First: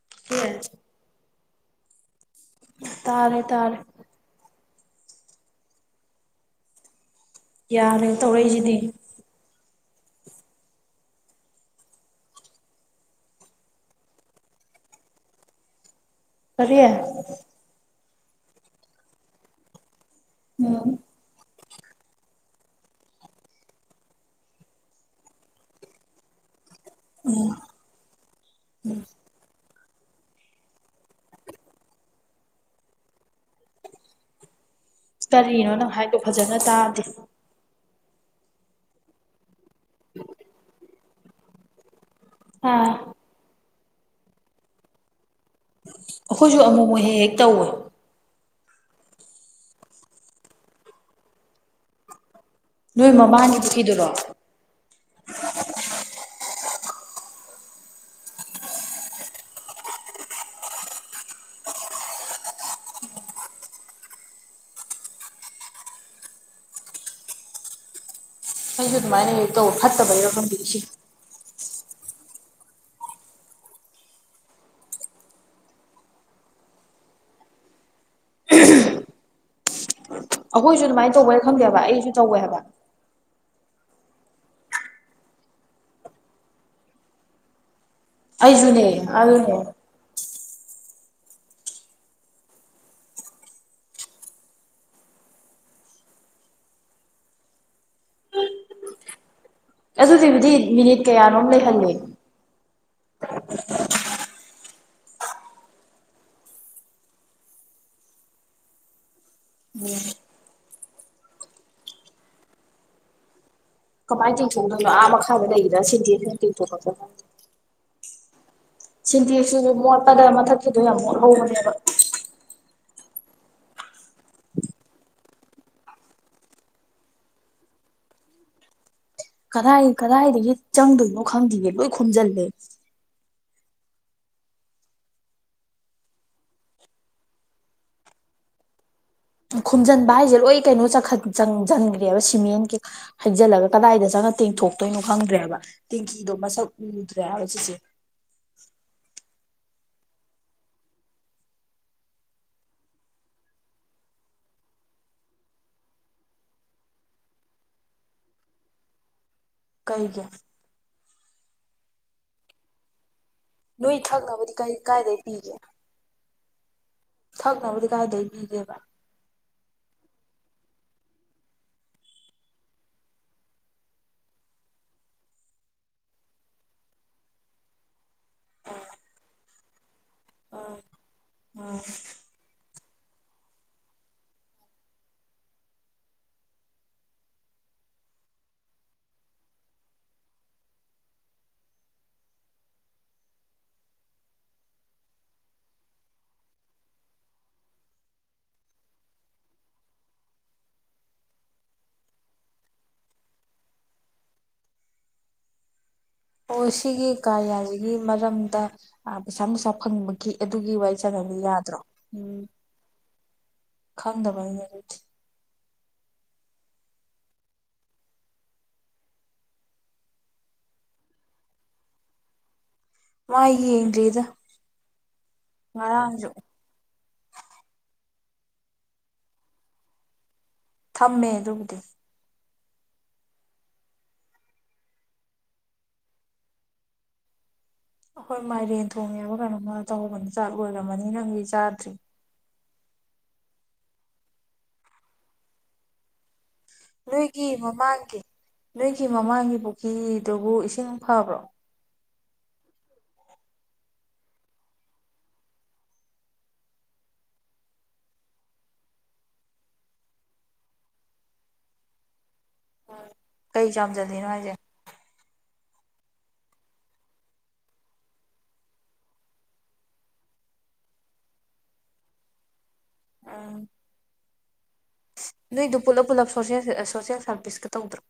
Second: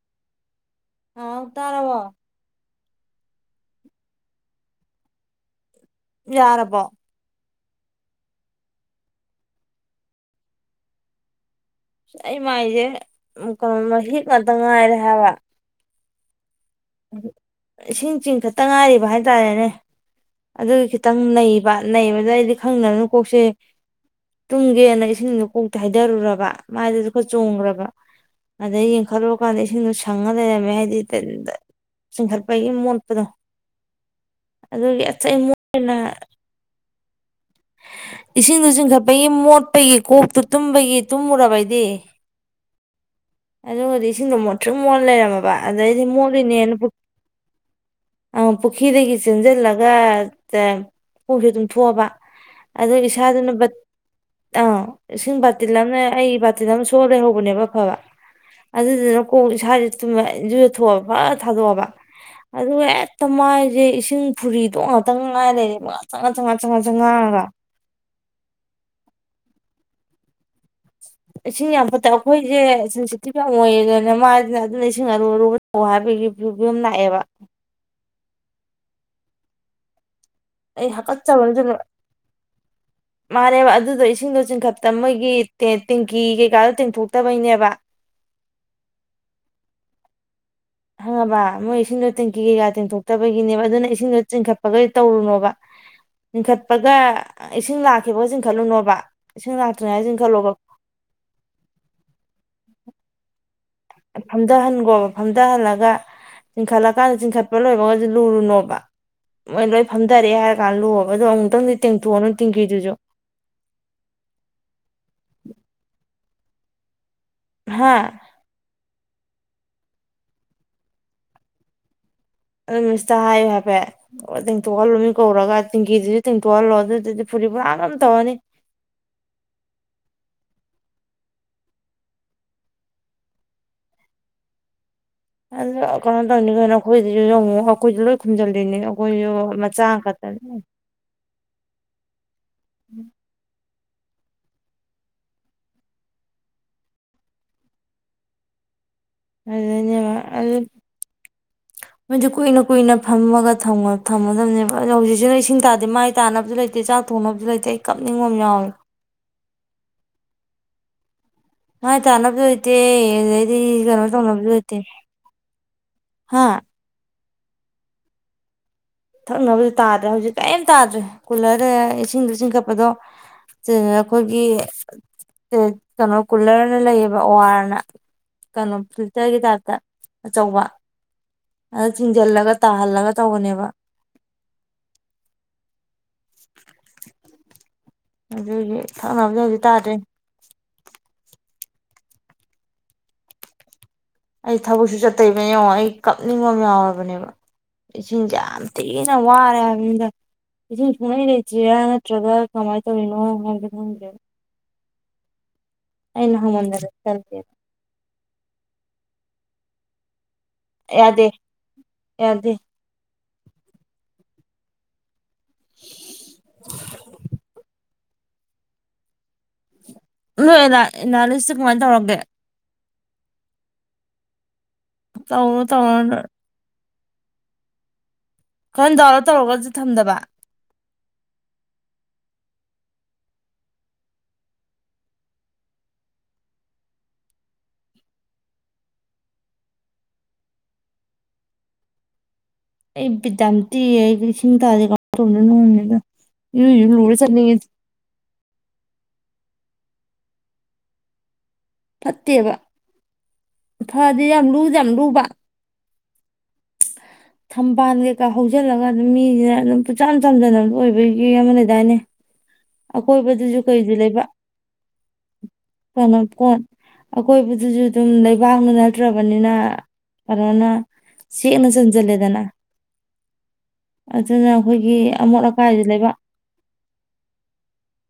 ꯂꯧꯁꯤꯟꯕ ꯉꯝꯗꯕ ꯍꯥꯎ ꯇꯥꯔꯕꯣ ꯇꯥꯔꯦ ꯇꯥꯔꯦ ꯇꯥꯔꯕꯣ ꯌꯥꯔꯦ ꯇꯧꯔꯛꯏꯖꯤꯗꯤ ꯑꯩ ꯃꯥꯏꯖꯦ ꯎꯝ ꯀꯅꯣ ꯃꯍꯤꯛ ꯉꯥꯛꯇ ꯉꯥꯏꯔꯦ ꯍꯥꯏꯕ ꯀꯔꯤ- ꯏꯁꯤꯡ ꯆꯤꯡꯈꯠꯇ ꯉꯥꯏꯔꯤꯕ ꯍꯥꯏꯇꯥꯔꯦꯅꯦ ꯑꯗꯨꯒꯤ ꯎꯝ ꯈꯤꯇꯪ ꯅꯩ- ꯕ ꯅꯩꯕꯗꯣ ꯑꯩꯗꯤ ꯈꯪꯗꯕꯅꯤꯅ ꯀꯣꯛꯁꯦ ꯇꯨꯝꯒꯦꯅ ꯏꯁꯤꯡꯗꯣ ꯀꯣꯛꯇ ꯍꯥꯏꯗꯔꯨꯔꯕ ꯃꯥꯏꯗꯁꯨ ꯈꯔ ꯆꯣꯡꯒ꯭ꯔꯕ ꯑꯗꯩ ꯌꯦꯡꯈꯠꯂꯨꯔ ꯀꯥꯟꯗ ꯑꯩ- ꯏꯁꯤꯡꯗꯣ ꯁꯪꯉ ꯂꯩꯔꯝꯃꯦ ꯍꯥꯏꯗꯤ ꯇꯤꯟ ꯗ ꯆꯤꯡꯈꯠꯄꯒꯤ ꯃꯣꯟꯇꯄꯗꯣ ꯀꯔꯤꯅꯣ ꯅꯪ ꯍꯥꯏꯗꯣ ꯐꯖꯅ ꯇꯥꯗꯦ ꯏꯁꯤꯡꯗꯣ ꯆꯤꯡꯈꯠꯄꯒꯤ ꯃꯣꯠ- ꯄꯒꯤ ꯀꯣꯛꯇꯨ ꯇꯨꯝꯕꯒꯤ ꯇꯨꯝꯃꯨꯔꯕ ꯑꯩꯗꯤ ꯑꯥ ꯑꯗꯨꯒꯗꯤ ꯏꯁꯤꯡꯗꯣ ꯃꯣꯠꯊ꯭ꯔꯤꯛ ꯃꯣꯠ ꯂꯩꯔꯝꯃ- ꯕ ꯑꯗꯩꯗꯤ ꯑꯩꯈꯣꯏꯁꯨ ꯃꯣꯠꯂꯤꯅꯦꯅ ꯑꯃꯨꯛ ꯃꯨꯛ ꯍꯦꯛ ꯍꯦꯛ ꯇꯧꯋꯦ ꯑꯥꯎ ꯄꯨꯈꯤꯗꯒꯤ ꯆꯦꯟꯖꯤꯜꯂꯒ ꯇꯥ ꯈꯣꯡꯁꯨ ꯑꯗꯨꯨꯝ ꯊꯣꯛꯑꯕ ꯑꯗꯨ ꯅꯣꯏ ꯏꯁꯥꯗꯨꯅ ꯃꯃꯥꯡꯒꯤ ꯕꯠ ꯄꯨꯈ꯭ꯔꯤꯗꯨꯔꯣ ꯑꯥ ꯏꯁꯤꯡ ꯕꯥꯇꯤꯜ ꯑꯃꯅ ꯑꯩꯒꯤ ꯕꯥꯇꯤꯜ ꯑꯃ ꯁꯣ- ꯁꯣꯛꯑ ꯂꯩꯍꯧꯕꯅꯦꯕ ꯑꯐꯕ ꯑꯗꯨꯗꯨꯅ ꯀꯣꯛ ꯏꯁꯥꯖꯤ ꯇꯨꯝꯃꯦ ꯏꯔꯨꯖꯊꯣꯛꯑꯕ ꯐꯠ ꯊꯥꯗꯣꯛꯑꯕ ꯑꯗꯨꯒ ꯍꯦꯛꯇ ꯃꯥꯏꯁꯦ ꯏꯁꯤꯡ ꯐꯨꯔꯤꯗꯣ ꯉꯥꯛꯇꯪ ꯉꯥꯏ ꯂꯩꯔꯦ ꯉꯁꯪ ꯉꯁꯪ ꯉꯥꯡꯉꯒ ꯑꯩꯁꯨ ꯑꯗꯨꯃꯥꯏꯅ ꯇꯧ ꯐꯠꯇꯕꯩꯔꯣ ꯈꯪꯗꯦ ꯏꯁꯤꯡ ꯢꯁꯤꯡ ꯌꯥꯝ ꯑ ꯑꯩꯈꯣꯏꯁꯦ ꯁꯤꯦꯟꯁꯤꯇꯤꯚ ꯌꯥꯝ ꯑꯣꯏꯌꯦꯗꯅ ꯃꯥꯁꯤꯅ ꯑꯗꯨꯅ ꯏꯁꯤꯡ ꯑꯔꯨ ꯑꯔꯨꯕ ꯇꯧ ꯍꯥꯏꯕꯒꯤ ꯐꯕꯤꯕꯝ ꯂꯥꯛꯑꯦꯕ ꯑꯩꯈꯣꯏꯁꯨ ꯑꯩ ꯑꯗꯨꯃꯥꯏꯅ ꯍꯥꯀꯠꯆꯕ ꯇꯧꯕꯅ ꯑꯃꯁꯨ ꯈꯪꯗꯦꯕ ꯑꯩꯁꯨ ꯇꯧꯋꯦ ꯍꯥꯏꯕ ꯃꯥꯅꯦꯕ ꯑꯗꯨꯗꯣ ꯏꯁꯤꯡꯗꯣ ꯆꯤꯡꯈꯠꯇ ꯃꯣꯏꯒꯤ ꯇꯦꯡꯀꯤ ꯀꯩꯀꯥꯗꯣ ꯇꯦꯡꯊꯣꯛꯇꯕꯩꯅꯦꯕ ꯑꯩꯁꯨꯅꯦ ꯑꯗꯨꯅꯦ ꯈꯪꯉꯕ ꯃꯣꯏ ꯏꯁꯤꯡꯗꯣ ꯇꯦꯡꯀꯤ ꯀꯩꯀꯥ ꯇꯦꯡꯊꯣꯛꯇꯕꯒꯤꯅꯦꯕ ꯑꯗꯨꯅ ꯏꯁꯤꯡꯗꯣ ꯆꯤꯡꯈꯠꯄꯒ ꯇꯧꯔꯨꯅꯣꯕ ꯆꯤꯡꯈꯠꯄꯒ ꯏꯁꯤꯡ ꯂꯥꯛꯈꯤꯕꯒ ꯆꯤꯡꯈꯠꯂꯨꯅꯣꯕ ꯏꯁꯤꯡ ꯂꯥꯛꯇ꯭ꯔꯤꯉꯩ ꯆꯤꯡꯈꯠꯂꯣꯕ ꯑꯗꯨꯗꯤꯕꯨꯗꯤ ꯃꯤꯅꯤꯠ ꯀꯌꯥꯅꯣꯝ ꯂꯩꯍꯜꯂꯦ ꯐꯝꯊꯍꯟꯈꯣꯕ ꯐꯝꯊꯍꯜꯂꯒ ꯆꯤꯡꯈꯠꯂꯀꯥꯟꯗ ꯆꯤꯡꯈꯠꯄ ꯂꯣꯏꯕꯒꯁ ꯂꯨꯔꯨꯅꯣꯕ ꯃꯣꯏ ꯂꯣꯏ ꯐꯝꯊꯔꯦ ꯍꯥꯏꯔ ꯀꯥꯟ ꯂꯨꯕ ꯑꯣ ꯑꯗꯣ ꯑꯃꯨꯛꯇꯪꯗꯤ ꯇꯦꯡꯊꯣꯛꯑꯅ ꯇꯤꯡꯈꯤꯗꯨꯁꯨ ꯀꯃꯥꯏ ꯇ ꯐꯣ ꯃꯈ ꯈꯔꯗ ꯂꯩꯗ ꯁꯤ ꯍꯥꯥ ꯁꯤꯟꯇꯤꯁꯨ ꯃꯣꯠꯄꯗ ꯃꯊꯛꯇꯗ ꯌꯥꯝ ꯃꯣꯠꯍꯧꯕꯅꯦꯕ ꯑꯗꯨ ꯃꯤꯁꯇ ꯍꯥꯏꯌꯨ ꯍꯥꯏꯐꯦꯠ ꯇꯦꯡꯇꯣꯛꯍꯜꯂꯣ ꯃꯤ ꯀꯧꯔꯒ ꯇꯦꯡꯀꯤꯗꯨꯁꯨ ꯇꯦꯡꯇꯣꯛꯍꯜꯂꯣ ꯑꯗꯨꯗꯨꯗꯤ ꯐꯨꯔꯤ ꯄꯨꯔꯥ ꯑꯗꯨꯝ ꯇꯧꯔꯅꯤ ꯀꯗꯥꯏ ꯀꯗꯥꯏꯗꯒꯤ ꯆꯪꯗꯣꯏꯅꯣ ꯈꯪꯗꯒꯦ ꯂꯣꯏ ꯈꯣꯝꯖꯤꯜꯂꯦ ꯑꯗꯨ ꯀꯅ ꯇꯪꯅꯤ ꯀꯅ ꯑꯩꯈꯣꯏꯗꯨꯁꯨꯉꯣ ꯑꯩꯈꯣꯏꯁꯨ ꯂꯣꯏ ꯈꯨꯝꯖꯜꯂꯤꯅꯦ ꯈꯨꯝꯖꯤꯟꯕ ꯍꯥꯏꯁꯦ ꯂꯣꯏ ꯀꯩꯅꯣ ꯆꯪꯁꯤꯟꯒ [unintelligible] ꯃꯟ ꯀ ꯍꯛꯖꯥ ꯂꯒ ꯀꯗꯥꯏꯗ ꯆꯪꯉ ꯇꯦꯡꯊꯣꯛꯇꯣꯏꯅꯣ ꯈꯪꯗ꯭ꯔꯦꯕ ꯇꯦꯡꯀꯤꯗꯣ ꯃꯁꯛ ꯎꯗ꯭ꯔꯦꯕ ꯁꯤꯁꯦ ꯑꯗꯨꯅꯦꯕ ꯃꯣꯏꯁꯨ ꯀꯨꯏꯅ ꯀꯨꯏꯅ ꯐꯝꯃꯒ ꯊꯝꯒꯗꯕꯅꯦꯕ ꯑꯣ ꯍꯧꯖꯤꯛꯁꯤꯅ ꯏꯁꯤꯡ ꯇꯥꯗꯦ ꯃꯥꯏ ꯇꯥꯅꯕꯁꯨ ꯂꯩꯇꯦ ꯆꯥꯛ ꯊꯣꯡꯅꯕꯁꯨ ꯂꯩꯇꯦ ꯑꯩ ꯀꯞꯅꯤꯡꯕ ꯑꯃ ꯌꯥꯎꯏꯦ ꯀꯩ ꯀꯦ ꯑ ꯇꯅ ꯑꯗꯨ ꯁꯤ ꯅꯣꯏ ꯀꯩꯅꯣ ꯇꯧꯅꯕꯁꯨ ꯊꯛꯅꯕꯗꯤ ꯂꯩꯇꯦ ꯀꯥꯏꯗꯩ ꯄꯤꯒꯦ ꯍꯥ ꯊꯛꯅꯕꯗꯤ ꯀꯥꯏꯏꯗꯒꯤꯩ ꯄꯒꯦꯕ ꯊꯛꯅꯕꯗꯤ ꯇꯥꯗ꯭ꯔꯦ ꯍꯧꯖꯤꯛ ꯀꯔꯤꯝ ꯇꯥꯗ꯭ꯔꯦ ꯀꯨꯜꯂꯔꯗ ꯏꯁꯤꯡꯗꯣ ꯆꯤꯡꯈꯠꯄꯗꯣ ꯑꯩꯈꯣꯏꯒꯤ ꯀꯩꯅꯣ ꯀꯨꯂꯔꯅ ꯂꯩꯌꯦꯕ ꯑꯣ ꯑꯥꯔꯅ ꯀꯩꯅꯣ ꯐꯤꯜꯇꯔꯒꯤ ꯇꯥꯏꯞꯇ ꯑꯆꯧꯕ ꯑ ꯊꯤꯡꯖꯜꯂꯒ ꯇꯥꯍꯜꯂꯒ ꯇꯧꯕꯅꯦꯕ ꯑꯗꯨꯗꯤ ꯊꯥꯎꯅꯕꯗꯤ ꯍꯧꯖꯤꯗꯤ ꯇꯥꯗ꯭ꯔꯦ ꯑꯩ ꯊꯕꯛꯁꯨ ꯆꯠꯇꯣꯏꯕ ꯌꯦꯡꯉꯣ ꯑꯩ ꯀꯞꯅꯤꯡꯕ ꯑꯃ ꯌꯥꯎꯔꯕꯅꯦꯕ ꯏꯁꯤꯡꯁꯦ ꯌꯥꯝ ꯊꯤꯅ ꯋꯥꯔꯦ ꯍꯥꯏꯕꯅꯤꯗ ꯏꯁꯤꯡ ꯁꯨꯡꯂꯩ ꯂꯩꯇ꯭ꯦꯔꯥ ꯅꯠꯇ꯭ꯔꯒ ꯀꯃꯥꯏꯅ ꯇꯧꯔꯤꯅꯣ ꯍꯥꯏꯕ ꯈꯪꯗꯦꯕ ꯑꯣ ꯁꯤꯒꯤ ꯀꯥ ꯌꯥꯔꯤꯒꯤ ꯃꯔꯝꯗ ꯑ ꯄꯩꯁꯥ ꯅꯨꯡꯁꯥ ꯐꯪꯕꯒꯤ ꯑꯗꯨꯒꯤ ꯋꯥꯔꯤ ꯌꯥꯗꯦ ꯁꯥꯠꯍꯗꯤ ꯌꯥꯗ꯭ꯔꯣ ꯎꯝ ꯌꯥꯗꯦ ꯈꯪꯗꯕꯅꯗꯤ [unintelligible] ꯂ ꯂꯤꯁ ꯀꯃꯥꯏꯅ ꯇꯧꯔꯣꯒꯦ ꯃꯥꯏ ꯀꯔꯤꯗ ꯇꯧꯅ‌ꯣ ꯇꯧꯅ‌ꯣ ꯅ‌ꯣꯏ ꯈꯔ ꯗꯥꯎꯟꯂ‌ꯣꯠ ꯇꯧꯔꯒꯁꯨ ꯊꯝꯗꯕ ꯊꯝꯃꯦ ꯑꯗꯨꯕꯨꯗꯤ ꯑꯩꯈꯣꯏ ꯃꯥꯏꯔꯦꯟ ꯊꯣꯡꯉꯦꯕ ꯀꯩꯅꯣꯃ ꯇꯧꯕꯅꯤ ꯆꯥ ꯂꯣꯏꯔꯝꯃꯅꯤ ꯅꯪꯗꯤ ꯆꯥꯗ꯭ꯔꯤ ꯑꯩ ꯕꯤꯠ ꯌꯥꯝ ꯇ‌ꯦꯛꯑꯦ ꯑꯩꯗꯤ ꯏꯁꯤꯡ ꯇꯥꯗ‌ꯦ ꯀꯃꯥꯏ ꯇꯧꯗꯨꯏꯅ‌ꯣ ꯈꯪꯗ‌ꯦꯗꯥ ꯅꯣꯏꯒꯤ ꯃꯃꯥꯡꯒꯤ ꯅꯣꯏꯒꯤ ꯃꯃꯥꯡꯒꯤꯕꯨ ꯐꯤꯗꯨꯕꯨ ꯏꯁꯤꯡ ꯐꯕ꯭ꯔꯣ ꯐꯠꯇ‌ꯦꯕ ꯐꯗꯤ ꯌꯥꯝ ꯂꯨꯁꯨ ꯌꯥꯝ ꯂꯨꯕ ꯊꯝꯕꯥꯜ ꯀꯩꯀꯥ ꯍꯧꯖꯤꯜꯂꯒ ꯑꯗꯨꯝ ꯃꯤꯁꯤꯅ ꯑꯗꯨꯝ ꯄꯨꯆꯝ ꯆꯝꯖꯟꯅꯕꯗ‌ꯣ ꯑꯣꯏꯕꯒꯤ ꯑꯃ ꯂꯩꯗꯥꯏꯅꯦ ꯑꯀꯣꯏꯕꯗꯨꯁꯨ ꯀꯩ ꯀꯩꯁꯨ ꯂꯩꯕ ꯍꯥꯏꯁꯦ ꯀꯩꯅꯣ ꯀꯣꯟ ꯑꯀꯣꯏꯕꯗꯨꯁꯨ ꯑꯗꯨꯝ ꯂꯩꯕꯥꯛꯅ ꯅꯠꯇ꯭ꯔꯕꯅꯤꯅ ꯀꯩꯅꯣꯅ ꯆꯦꯛꯅ ꯆꯟꯁꯤꯜꯂꯦꯗꯅ ꯎ ꯑꯗꯨꯅ ꯑꯩꯈꯣꯏꯒꯤ ꯑꯃꯣꯠ ꯅꯣꯏꯗ ꯑꯀꯥꯏꯗꯤ ꯄꯨꯂꯞ ꯂꯩꯕꯥꯛ ꯄꯨꯂꯞ ꯁꯣꯁ‌ꯦꯜ ꯁ‌ꯣꯁ‌ꯦꯜ ꯁꯥꯔꯚꯤꯁ ꯀ ꯇꯧꯗ꯭ꯔꯣ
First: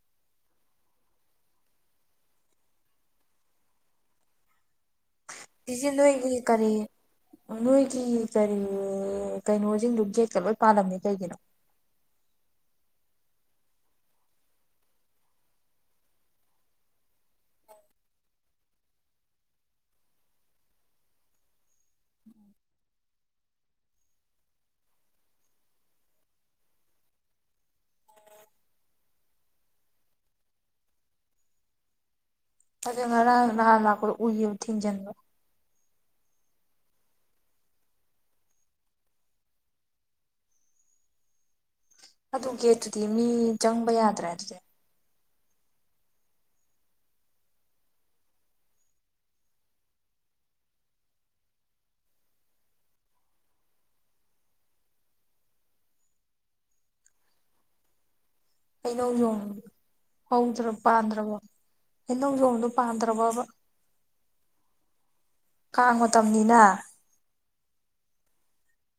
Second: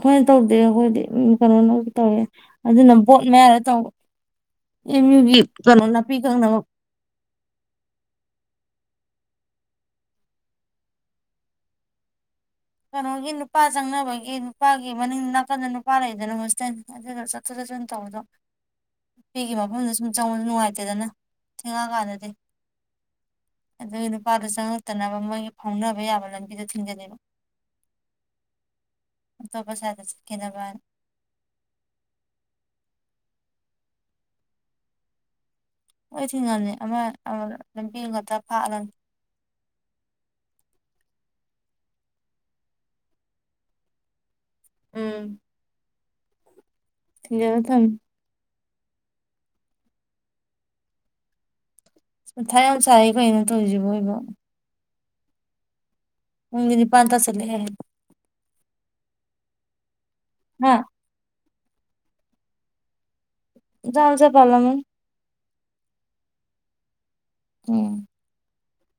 ꯑꯩꯈꯣꯏꯅ ꯇꯧꯗꯦ ꯑꯩꯈꯣꯏꯗꯤ ꯀꯩꯅꯣꯅ ꯇꯧꯋꯦ ꯑꯗꯨꯅ ꯕꯣꯠ ꯃꯌꯥꯗ ꯇꯧꯕ ꯑꯦꯝ ꯌꯨꯒꯤ ꯀꯩꯅꯣ ꯁꯤꯁꯤ ꯅꯥꯄꯤ ꯅꯣꯏꯒꯤ ꯀꯪꯅꯕ ꯀꯔꯤ ꯅꯣꯏꯒꯤ ꯀꯔꯤ ꯀꯩꯅꯣꯁꯤꯡꯗꯨ ꯒꯦꯠꯀ ꯂꯣꯏ ꯄꯥꯜꯂꯝꯃ‌ꯦ ꯀꯩꯒꯤꯅꯣ ꯀꯩꯅꯣꯒꯤ ꯅꯨꯄꯥ ꯆꯪꯅꯕꯒꯤ ꯅꯨꯄꯥꯒꯤ ꯃꯅꯤꯡ ꯅꯥꯀꯟꯗ ꯅꯨꯄꯥ ꯂꯩꯗꯅ ꯍ‌ꯣꯁꯇꯦꯟ ꯑꯗꯨꯗ ꯆꯠꯊꯣꯛ ꯆꯠꯁꯤꯟ ꯇꯧꯕꯗꯣ ꯅꯨꯄꯤꯒꯤ ꯃꯐꯝꯗ ꯁꯨꯝ ꯆꯪꯕꯁꯨ ꯅꯨꯡꯉꯥꯏꯇꯦꯗꯅ ꯊꯦꯡꯉꯛꯑꯀꯥꯟꯗꯗꯤ ꯑꯗꯨꯒꯤ ꯅꯨꯄꯥꯗ ꯆꯪꯉꯛꯇꯅꯕ ꯃꯣꯏꯒꯤ ꯐꯥꯎꯅꯕ ꯌꯥꯕ ꯂꯝꯕꯤꯗꯣ ꯊꯤꯡꯖꯜꯂꯤꯕ ꯇꯣꯞꯄ ꯁꯥꯏꯠꯗ ꯆꯠꯈꯤꯅꯕꯅꯥ ꯑꯗꯨ ꯉꯔꯥꯡ ꯅꯍꯟ ꯂꯥꯛꯄꯗ ꯎꯏꯌ‌ꯦꯕ ꯊꯤꯡꯖꯟꯕ ꯍ‌ꯣꯏ ꯊꯤꯡꯉꯝꯅꯤ ꯑꯃ ꯂꯝꯕꯤ ꯑꯝꯈꯛꯇ ꯐꯥꯛꯂꯒ ꯑꯗꯨ ꯒꯦꯠꯇꯨꯗꯤ ꯃꯤ ꯆꯪꯕ ꯌꯥꯗ꯭ꯔꯦ ꯑꯗꯨꯗꯤ ꯎꯝ ꯊꯤꯡꯖꯤꯜꯂ ꯊꯝꯃꯦ ꯃꯊꯥ ꯌꯥꯝ ꯁꯥꯥꯏꯌ‌ꯦ ꯀꯩꯅꯣ ꯇꯧꯁꯤꯕꯨ ꯑꯣꯏꯕꯨ ꯄꯨꯡꯗꯤ ꯅꯤꯄꯥꯜ ꯇꯥꯁꯤꯜꯂꯛꯑꯦ ꯍ‌ꯦ ꯍꯩꯅꯧꯖ‌ꯣꯝ ꯍꯧꯗ꯭ꯔ ꯍꯥ ꯄꯥꯟꯗ꯭ꯔꯕꯣ ꯍꯩꯅꯧꯖꯣꯝꯗꯣ ꯄꯥꯟꯗ꯭ꯔꯕꯕ ꯃꯆꯥ ꯃꯆꯥ ꯄꯥꯜꯂꯝꯃꯅꯤ ꯀꯥꯡ ꯃꯇꯝꯅꯤꯅ ꯎꯝ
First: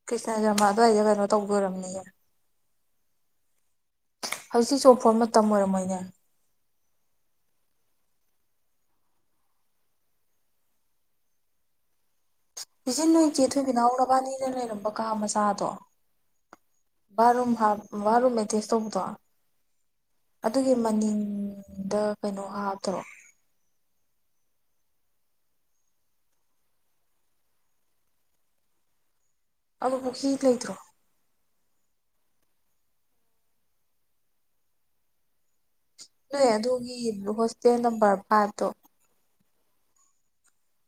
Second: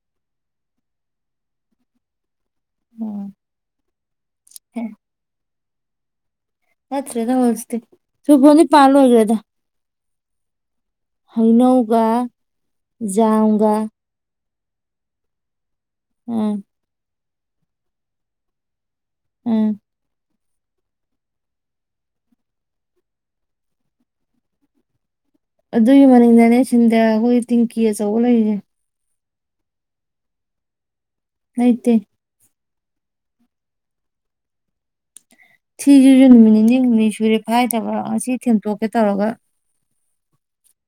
ꯀ꯭ꯔꯤꯁꯅꯖꯔꯃꯥ ꯑꯗꯨꯋꯥꯏꯗ ꯀꯩꯅꯣ ꯇꯧꯗꯣ ꯑꯣꯏꯔꯝꯅꯤꯌꯦ ꯎꯝ ꯍꯧꯖꯤꯛꯁꯨ ꯆꯨꯔꯐꯣꯟ ꯃꯇꯝ ꯑꯣꯏꯔꯝꯃ‌ꯣꯏ [unintelligible] ꯅꯠꯇꯔ‌ꯦꯗ ꯍꯧꯖꯤꯛꯇꯤ ꯆꯨꯔꯐ‌ꯣꯟꯗꯤ ꯄꯥꯜ ꯂ‌ꯣꯏꯒ꯭ꯔꯦꯗ ꯍꯩꯅꯧꯒ ꯏꯆ‌ꯦ ꯅꯣꯏ ꯆ‌ꯦ ꯖꯥꯝꯒ ꯊꯣꯏꯕꯤꯅꯥꯎ ꯅꯕꯥꯅꯤ ꯅ ꯂꯩꯔꯝꯕ ꯀꯥ ꯃꯆꯥꯗꯣ ꯎꯝ ꯕꯥꯔꯨꯝ ꯐ ꯕꯥꯔꯠꯔꯨꯝ ꯑꯦꯇ‌ꯦꯁ ꯇꯧꯕꯗ‌ꯣ ꯎꯝ ꯑꯗꯨꯒꯤ ꯃꯅꯤꯡꯗ ꯀꯩꯅꯣ ꯍꯥꯞꯇ꯭ꯔꯣ ꯑꯗꯨꯒꯤ ꯃꯅꯤꯡꯗꯅꯦ ꯁꯤꯟꯗ ꯑꯩꯈꯣꯏ ꯇꯤꯡꯀꯤ ꯑꯆꯧꯕ ꯂꯩꯔꯤꯅꯦ ꯑꯕꯨ ꯍ ꯂꯩꯗ꯭ꯔꯣ ꯑꯥꯏ ꯇ ꯁꯤꯁꯤꯁꯨ ꯅꯣꯏ ꯅꯨꯃꯤꯠ ꯅꯤꯅꯤ ꯑꯗꯨꯒꯤ ꯍꯨꯝꯅꯤ ꯁꯨꯔꯦ ꯍꯣꯁꯇꯦꯜ ꯐꯥꯏꯗꯕ ꯅꯝꯕꯔ ꯉꯁꯤ ꯐꯥꯏꯚꯇꯣ ꯊꯦꯡꯇꯣꯛꯀꯦ ꯇꯧꯔꯒ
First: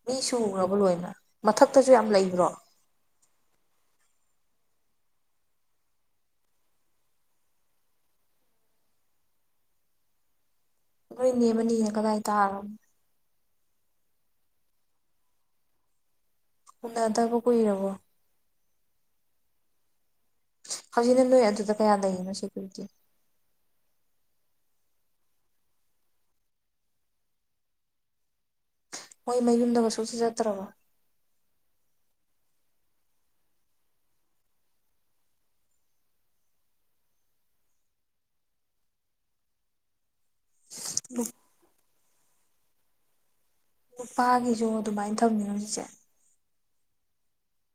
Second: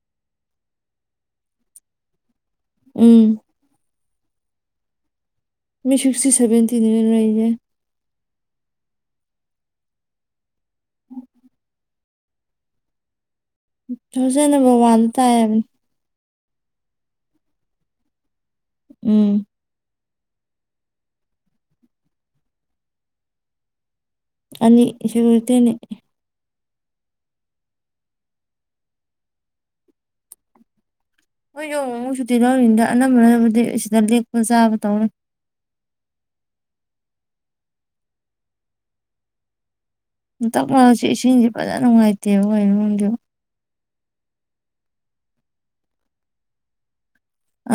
ꯃꯤ ꯁꯨꯔꯕ ꯂꯣꯏꯅ ꯃꯊꯛꯇꯁꯨ ꯌꯥꯝ ꯂꯩꯕ꯭ꯔꯣ ꯎꯝ ꯃꯤ ꯁꯤꯤꯁꯇꯤ ꯁꯦꯚꯦꯟꯇꯤꯤꯟꯔꯅ ꯔꯦ ꯅꯈꯣꯏ ꯅꯦꯝꯕꯅꯤꯅ ꯀꯗꯥꯏ ꯇꯥꯔꯣꯅꯣ ꯍꯧꯁꯦꯅꯕꯨ ꯃꯥꯟ ꯇ ꯍꯥꯏ ꯎꯟꯅꯗꯕꯣ ꯀꯔꯔꯕꯣ ꯎꯝ ꯍꯧꯖꯤꯛꯅ ꯅꯣꯏ ꯑꯗꯨꯗ ꯀꯌꯥ ꯂꯩꯔꯤꯅꯣ ꯁꯦꯀꯌꯨꯔꯤꯇꯤ ꯑ ꯁꯤꯒꯇꯅꯦ ꯃꯣꯏ ꯃꯌꯨꯝꯗꯒꯁꯨꯁꯨ ꯆꯠꯇ꯭ꯔꯕ ꯍꯣꯏ ꯌꯦꯡꯉ ꯑꯃꯨꯛ ꯁꯨꯇꯤ ꯂꯧꯔꯤꯉꯗ ꯑꯅꯝꯕꯅꯕꯨꯗꯤ ꯁꯤꯗ ꯂꯦꯛꯄ ꯆꯥꯕ ꯇꯧꯔꯦ ꯇꯁꯤꯁꯤꯡꯁꯤꯦ ꯐꯖꯅꯅꯨꯡꯉꯥꯏꯦ ꯗꯕ ꯍꯥꯏꯅꯒꯣ ꯅꯨꯄꯥꯒꯤꯁꯨ ꯑꯗꯨꯃꯥꯏꯅ ꯊꯝꯅꯤꯅ ꯍꯧꯖꯤꯛꯁꯦ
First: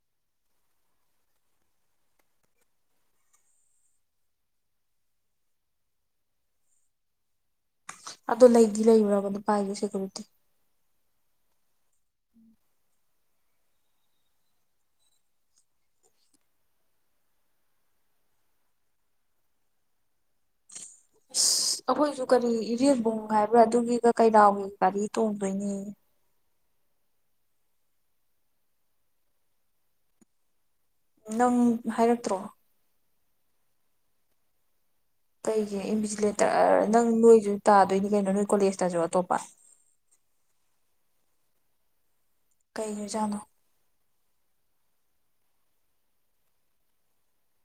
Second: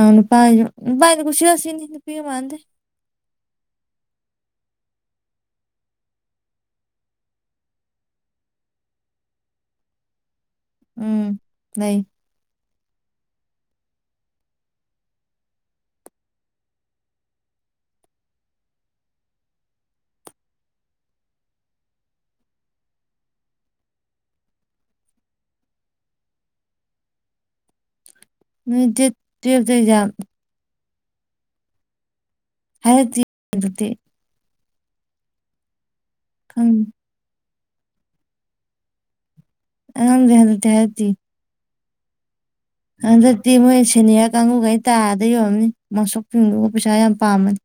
ꯑꯅ ꯄ ꯄꯅ ꯀꯁꯤ ꯍꯁꯤꯅꯤꯄꯤꯤ ꯃꯥꯅꯗ ꯑꯗꯨ ꯂꯩꯗꯤ ꯂꯩꯔꯨꯔꯕ ꯑꯗꯨ ꯄꯥꯏꯒꯦ ꯁꯦꯀꯌꯨꯔꯤꯇꯤ ꯎꯝ ꯂꯩ ꯑꯁ ꯑꯩꯈꯣꯏꯁꯨ ꯀꯔꯤ ꯏꯔꯕꯨꯡ ꯍꯥꯏꯕ꯭ꯔꯥ ꯑꯗꯨꯒꯤꯒ ꯀꯩꯔꯥꯎꯒꯤ ꯒꯥꯔꯤ ꯇꯣꯡꯗꯣꯏꯅꯤ ꯅꯣꯏ ꯗꯦꯠ ꯇꯨꯋꯜ ꯑꯦꯖꯝ ꯅꯪ ꯍꯥꯏꯔꯛꯇ꯭ꯔꯣ ꯦ ꯇꯩꯌꯦꯦ ꯏ ꯂꯦꯇꯔ ꯈꯪꯗꯦ ꯅꯪ ꯂꯣꯏꯁꯨꯣꯏ ꯇꯥꯗꯣꯏꯅꯤ ꯀꯩꯅꯣ ꯅꯣꯏ ꯀꯣꯂꯦꯖꯇꯁꯨ ꯑꯇꯣꯞꯄ ꯑꯗ ꯍꯥꯏ ꯇ ꯍꯥꯏꯗꯤ ꯑꯗ ꯀꯩꯅꯣꯖꯥꯠꯅꯣ ꯇ ꯃꯣꯏ ꯁꯤꯅꯤꯌꯥ ꯀ ꯀꯥꯡꯉ ꯀꯥꯏ ꯇꯥꯗ ꯌꯧꯔꯝꯅꯤ ꯃꯁꯛ ꯐꯤꯡꯒꯒ ꯄꯩꯁꯥ ꯌꯥꯝ ꯄꯥꯝꯃꯅꯤ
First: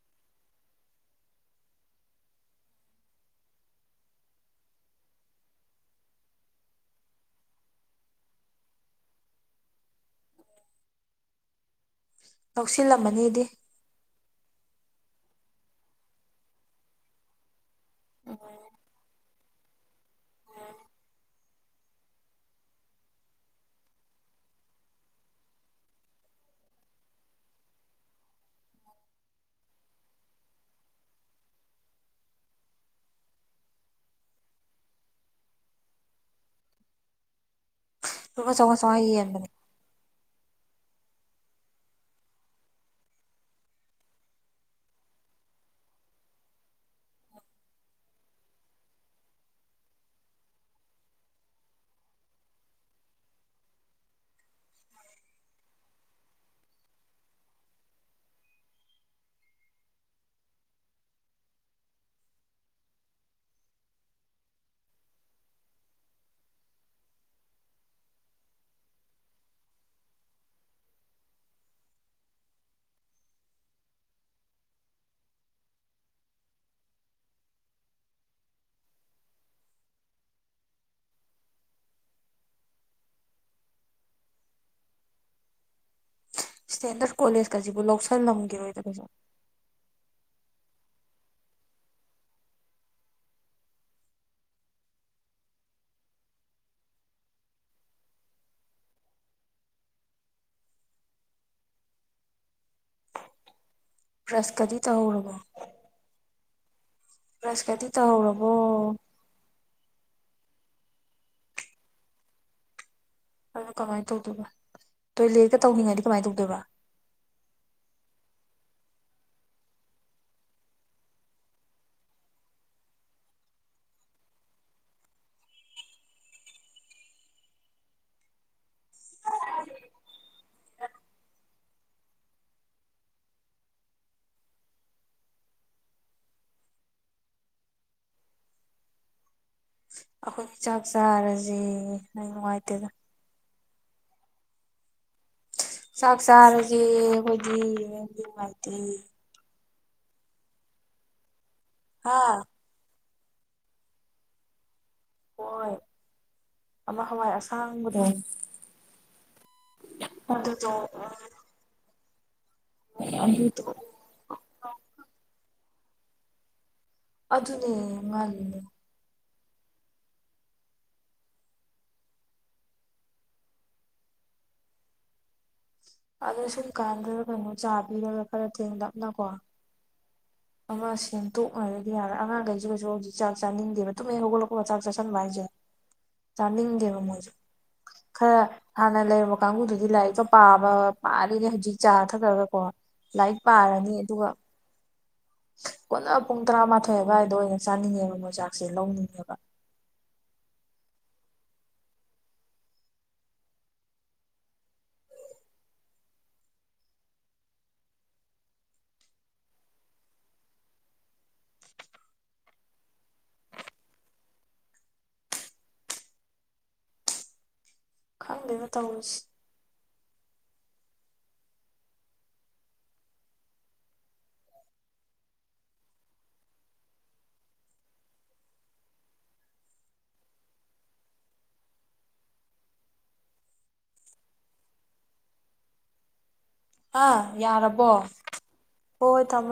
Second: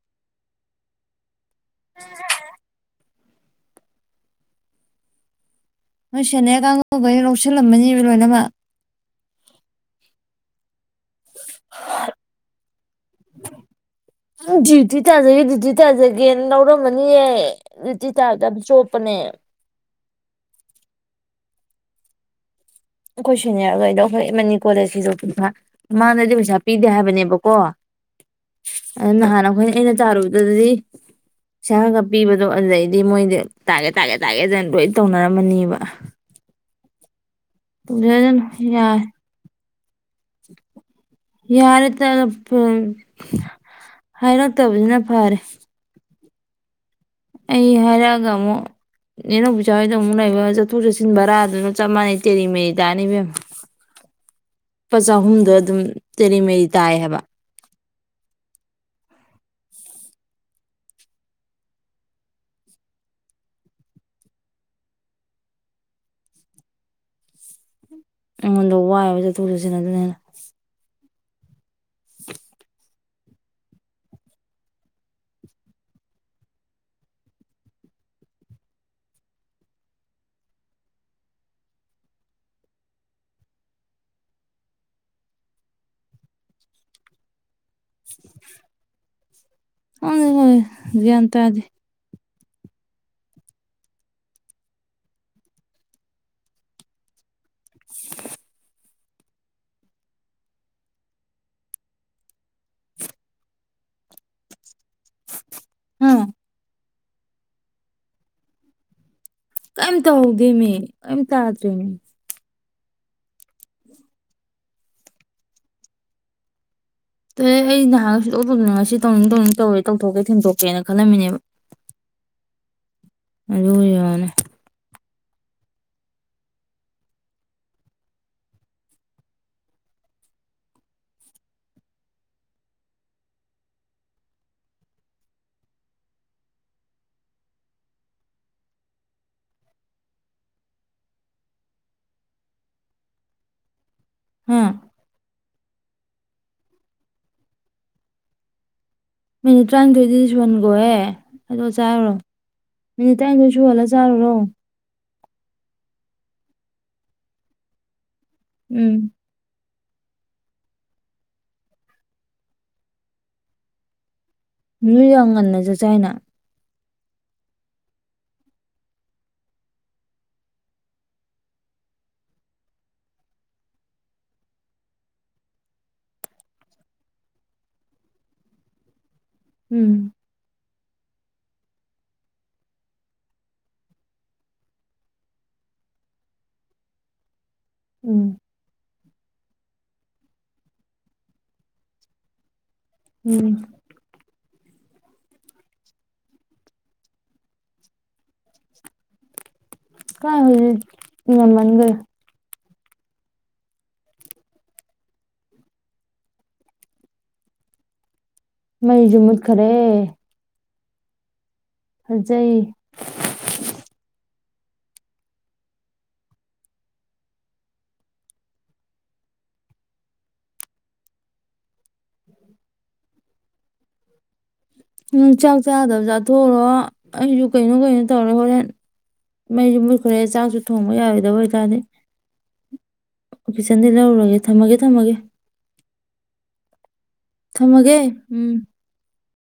ꯅꯣꯏꯁꯅꯦ ꯀꯥꯡꯉꯧꯕꯒꯤ ꯂꯧꯁꯤꯜꯂꯝꯃꯅꯦꯕ ꯂꯣꯏꯅꯃꯛ ꯂꯧꯧꯁꯤꯜꯂꯝꯃꯅꯤꯗꯤ ꯗ꯭ꯌꯨꯇꯤ ꯇꯥꯖꯒꯦ ꯗ꯭ꯌꯨꯇꯤ ꯇꯥꯖꯒꯦꯅ ꯂꯧꯔꯝꯃꯅꯤꯌꯦꯦ ꯗ꯭ꯌꯨꯇꯤ ꯇꯥꯕꯗ ꯆꯣꯞꯄꯅꯦ ꯑꯩꯈꯣꯏ ꯁꯨꯅꯤꯌꯔꯗꯩꯗꯣ ꯑꯩꯈꯣꯏ ꯑꯃꯅꯤꯅꯤ ꯀꯣꯂꯦꯖꯁꯤꯗ ꯄꯩꯁꯥ ꯃꯃꯥꯡꯗꯗꯤ ꯄꯩꯁꯥ ꯄꯤꯗꯦ ꯍꯥꯏꯕꯅꯦꯕꯀꯣ ꯑꯗꯨ ꯅꯍꯥꯟ ꯑꯩꯈꯣꯏꯅ ꯑꯩꯅ ꯇꯥꯔꯨꯕꯗꯗꯗꯤ ꯄꯩꯁꯥꯒ ꯄꯤꯕꯗꯣ ꯑꯗꯨꯗꯩꯗꯤ ꯃꯣꯏꯗꯤ ꯇꯥꯒꯦ ꯇꯥꯒꯦ ꯇꯥꯒꯦ ꯑꯗꯨꯅ ꯂꯣꯏ ꯇꯧꯅꯔꯝꯃꯅꯦꯕ ꯇꯖꯗꯅ ꯂꯨꯄꯥ ꯆꯥꯝꯃꯉꯥ ꯌꯥꯏ ꯆꯥꯝꯃꯉꯥ ꯌꯦꯟꯕꯅꯦ ꯌꯥꯔꯦ ꯇ ꯍꯥꯏꯔꯛꯇꯕꯁꯤꯅ ꯐꯔꯦ ꯑꯩ ꯍꯥꯏꯔꯛꯑꯒ ꯑꯃꯨꯛ ꯌꯦꯅꯧꯄꯤꯆꯥꯍꯣꯏꯗꯣ ꯑꯃꯨꯛ ꯂꯩꯕ ꯆꯠꯊꯣꯛ ꯆꯠꯁꯤꯟ ꯕꯔꯥꯗꯨꯅ ꯆꯞ ꯃꯥꯟꯅꯩ ꯇꯦꯔꯤ ꯃꯦꯔꯤ ꯇꯥꯅꯤꯕꯦꯝ ꯂꯨꯄꯥ ꯆꯍꯨꯝꯗꯣ ꯑꯗꯨꯝ ꯇꯦꯔꯤ ꯃꯦꯔꯤ ꯇꯥꯏ ꯍꯥꯏꯕ ꯑꯩꯉꯣꯟꯗ ꯋꯥꯏꯑꯕ ꯆꯇꯨ ꯆꯨꯁꯤꯅ ꯑꯗꯨꯅꯦꯅ ꯏꯁꯇꯦꯟꯗꯔꯠ ꯀꯣꯂꯦꯖꯀꯁꯤꯕꯨ ꯂꯧꯁꯜꯂꯝꯈꯤꯔꯣꯏꯗ ꯀꯩꯁꯨ ꯑ ꯭ꯟ ꯇꯗꯤ ꯁꯥꯔꯠ꯭ [inaudible] ꯐ꯭ꯔꯁꯀꯔꯤ ꯇꯧꯔꯕꯕꯣ ꯑ ꯁ ꯀꯗꯤ ꯇꯧꯕꯣ ꯀꯩꯝ ꯇꯧꯍꯧꯗꯦ ꯃꯤ ꯀꯩꯝ ꯇꯥꯗ꯭ꯔꯦꯅꯦ ꯑꯗꯣ ꯀꯃꯥꯏꯅ ꯇꯧꯗꯣꯏꯕ ꯇꯣꯏꯂꯦꯠꯀ ꯇꯧꯅꯤꯡꯉꯥꯏꯗꯤ ꯀꯃꯥꯏꯅ ꯇꯧꯗꯣꯏꯕꯥ ꯑꯦ ꯑꯩ ꯅꯍꯥꯟ ꯑꯣꯏꯕꯗꯨꯅ ꯉꯁꯤ ꯇꯧꯅꯤꯡ ꯇꯧꯅꯤꯡ ꯇꯧꯔꯦ ꯇꯧꯊꯣꯛꯀꯦ ꯊꯦꯡꯗꯣꯛꯀꯦꯅ ꯈꯜꯂꯝꯃꯤꯅꯦꯕ ꯑꯗꯨ ꯑꯣꯏꯅꯦ ꯑꯩꯈꯣꯏꯒꯤ ꯆꯥꯛ ꯆꯥꯔꯁꯤ ꯅꯪ ꯅꯨꯡꯉꯥꯏꯇꯦꯗ ꯍꯥꯝ ꯁꯥꯆꯔꯖꯤ ꯍꯧꯣꯏ ꯃꯥꯤ ꯃꯤꯅꯤ ꯇꯔꯥꯅꯤꯊꯣꯏꯗꯤꯗꯤꯁꯨ ꯐꯟꯒꯣꯋꯦ ꯑꯗꯣ ꯆꯥꯕꯔꯣ ꯍꯥ ꯃꯤꯅꯤꯠ ꯇꯔꯥꯅꯤꯗꯣꯏ ꯁꯨꯍꯜꯂ ꯆꯥꯔꯨꯔꯣ ꯍꯣꯏ ꯑꯃ ꯍꯋꯥꯏ ꯑꯁꯥꯡꯕꯨꯗ ꯎꯝ ꯃꯗꯣ ꯑ ꯇ ꯃꯤꯑꯣ ꯑꯒꯟꯅꯁꯨ ꯆꯥꯏꯅ ꯑꯗꯨꯅꯦ ꯃꯥꯜꯂꯤꯅꯦ ꯑꯣ ꯁꯤꯨꯝꯀꯥꯟꯗ ꯀꯩꯅꯣ ꯆꯥꯕꯤꯔꯒ ꯈꯔ ꯊꯦꯡꯂꯞꯅꯀꯣ ꯎꯝ ꯑꯃ ꯁꯦꯝꯇꯣꯛꯅꯔꯒꯗꯤ ꯌꯥꯔꯦ ꯑꯉꯥꯡꯈꯩꯁꯨ ꯀꯩꯁꯨ ꯍꯧꯖꯤꯛ ꯆꯥꯛ ꯆꯥꯅꯤꯡꯗꯦꯕ ꯇꯨꯍꯩ ꯍꯧꯒꯠꯂꯛꯄꯄ ꯆꯥꯛ ꯆꯥꯥꯁꯟꯕ ꯍꯥꯏꯁꯦ ꯆꯥꯅꯤꯡꯗꯦꯕ ꯃꯣꯏꯁꯨ ꯈ ꯎꯝ ꯍꯥꯟꯅ ꯂꯩꯔꯝꯕ ꯀꯥꯡꯕꯨꯗꯨꯗꯤ ꯂꯥꯏꯔꯤꯛꯀ ꯄꯥꯕ ꯄꯥꯔꯤꯅꯦ ꯍꯧꯖꯤꯛ ꯆꯥ ꯊꯛꯊꯔꯒ ꯀꯣ ꯂꯥꯏꯔꯤꯛ ꯎꯝ ꯄꯥꯔꯅꯤ ꯑꯗꯨꯒ ꯀꯅ ꯄꯨꯡ ꯇꯔꯥꯃꯥꯊꯣꯏ ꯑꯗꯨꯋꯥꯏꯗ ꯑꯣꯏꯅ ꯆꯥꯅꯤꯡꯉꯦꯕ ꯃꯣꯏꯆꯥꯛꯁꯦ ꯂꯧꯅꯤꯡꯉꯦꯕ ꯑ ꯃꯟꯗꯦ ꯃꯖꯃꯠ ꯈꯔꯦ ꯍꯧꯖꯩ ꯈꯪꯗꯅ ꯇꯧꯔꯁꯤ ꯅꯪ ꯆꯥꯛ ꯆꯥꯗꯕ ꯆꯥꯊꯣꯛꯎꯔꯣ ꯑꯩꯁꯨ ꯀꯩꯅꯣ ꯀꯩꯅꯣ ꯇꯧꯔ ꯍꯣꯔꯦꯟ ꯃꯩꯁꯨ ꯃꯨꯠꯈ꯭ꯔꯦ ꯆꯥꯛꯁꯨ ꯊꯣꯡꯕ ꯌꯥꯔꯣꯏꯗꯕ ꯑꯣꯏꯇꯥꯔꯗꯤ ꯀꯤꯆꯟꯗꯤ ꯂꯧꯔꯔꯒꯦ ꯊꯝꯃꯒꯦ ꯊꯝꯃꯒꯦ ꯑꯥ ꯌꯥꯔꯕꯣ ꯊꯝꯃꯒꯦ ꯎꯝ ꯍꯣꯏ ꯇꯝ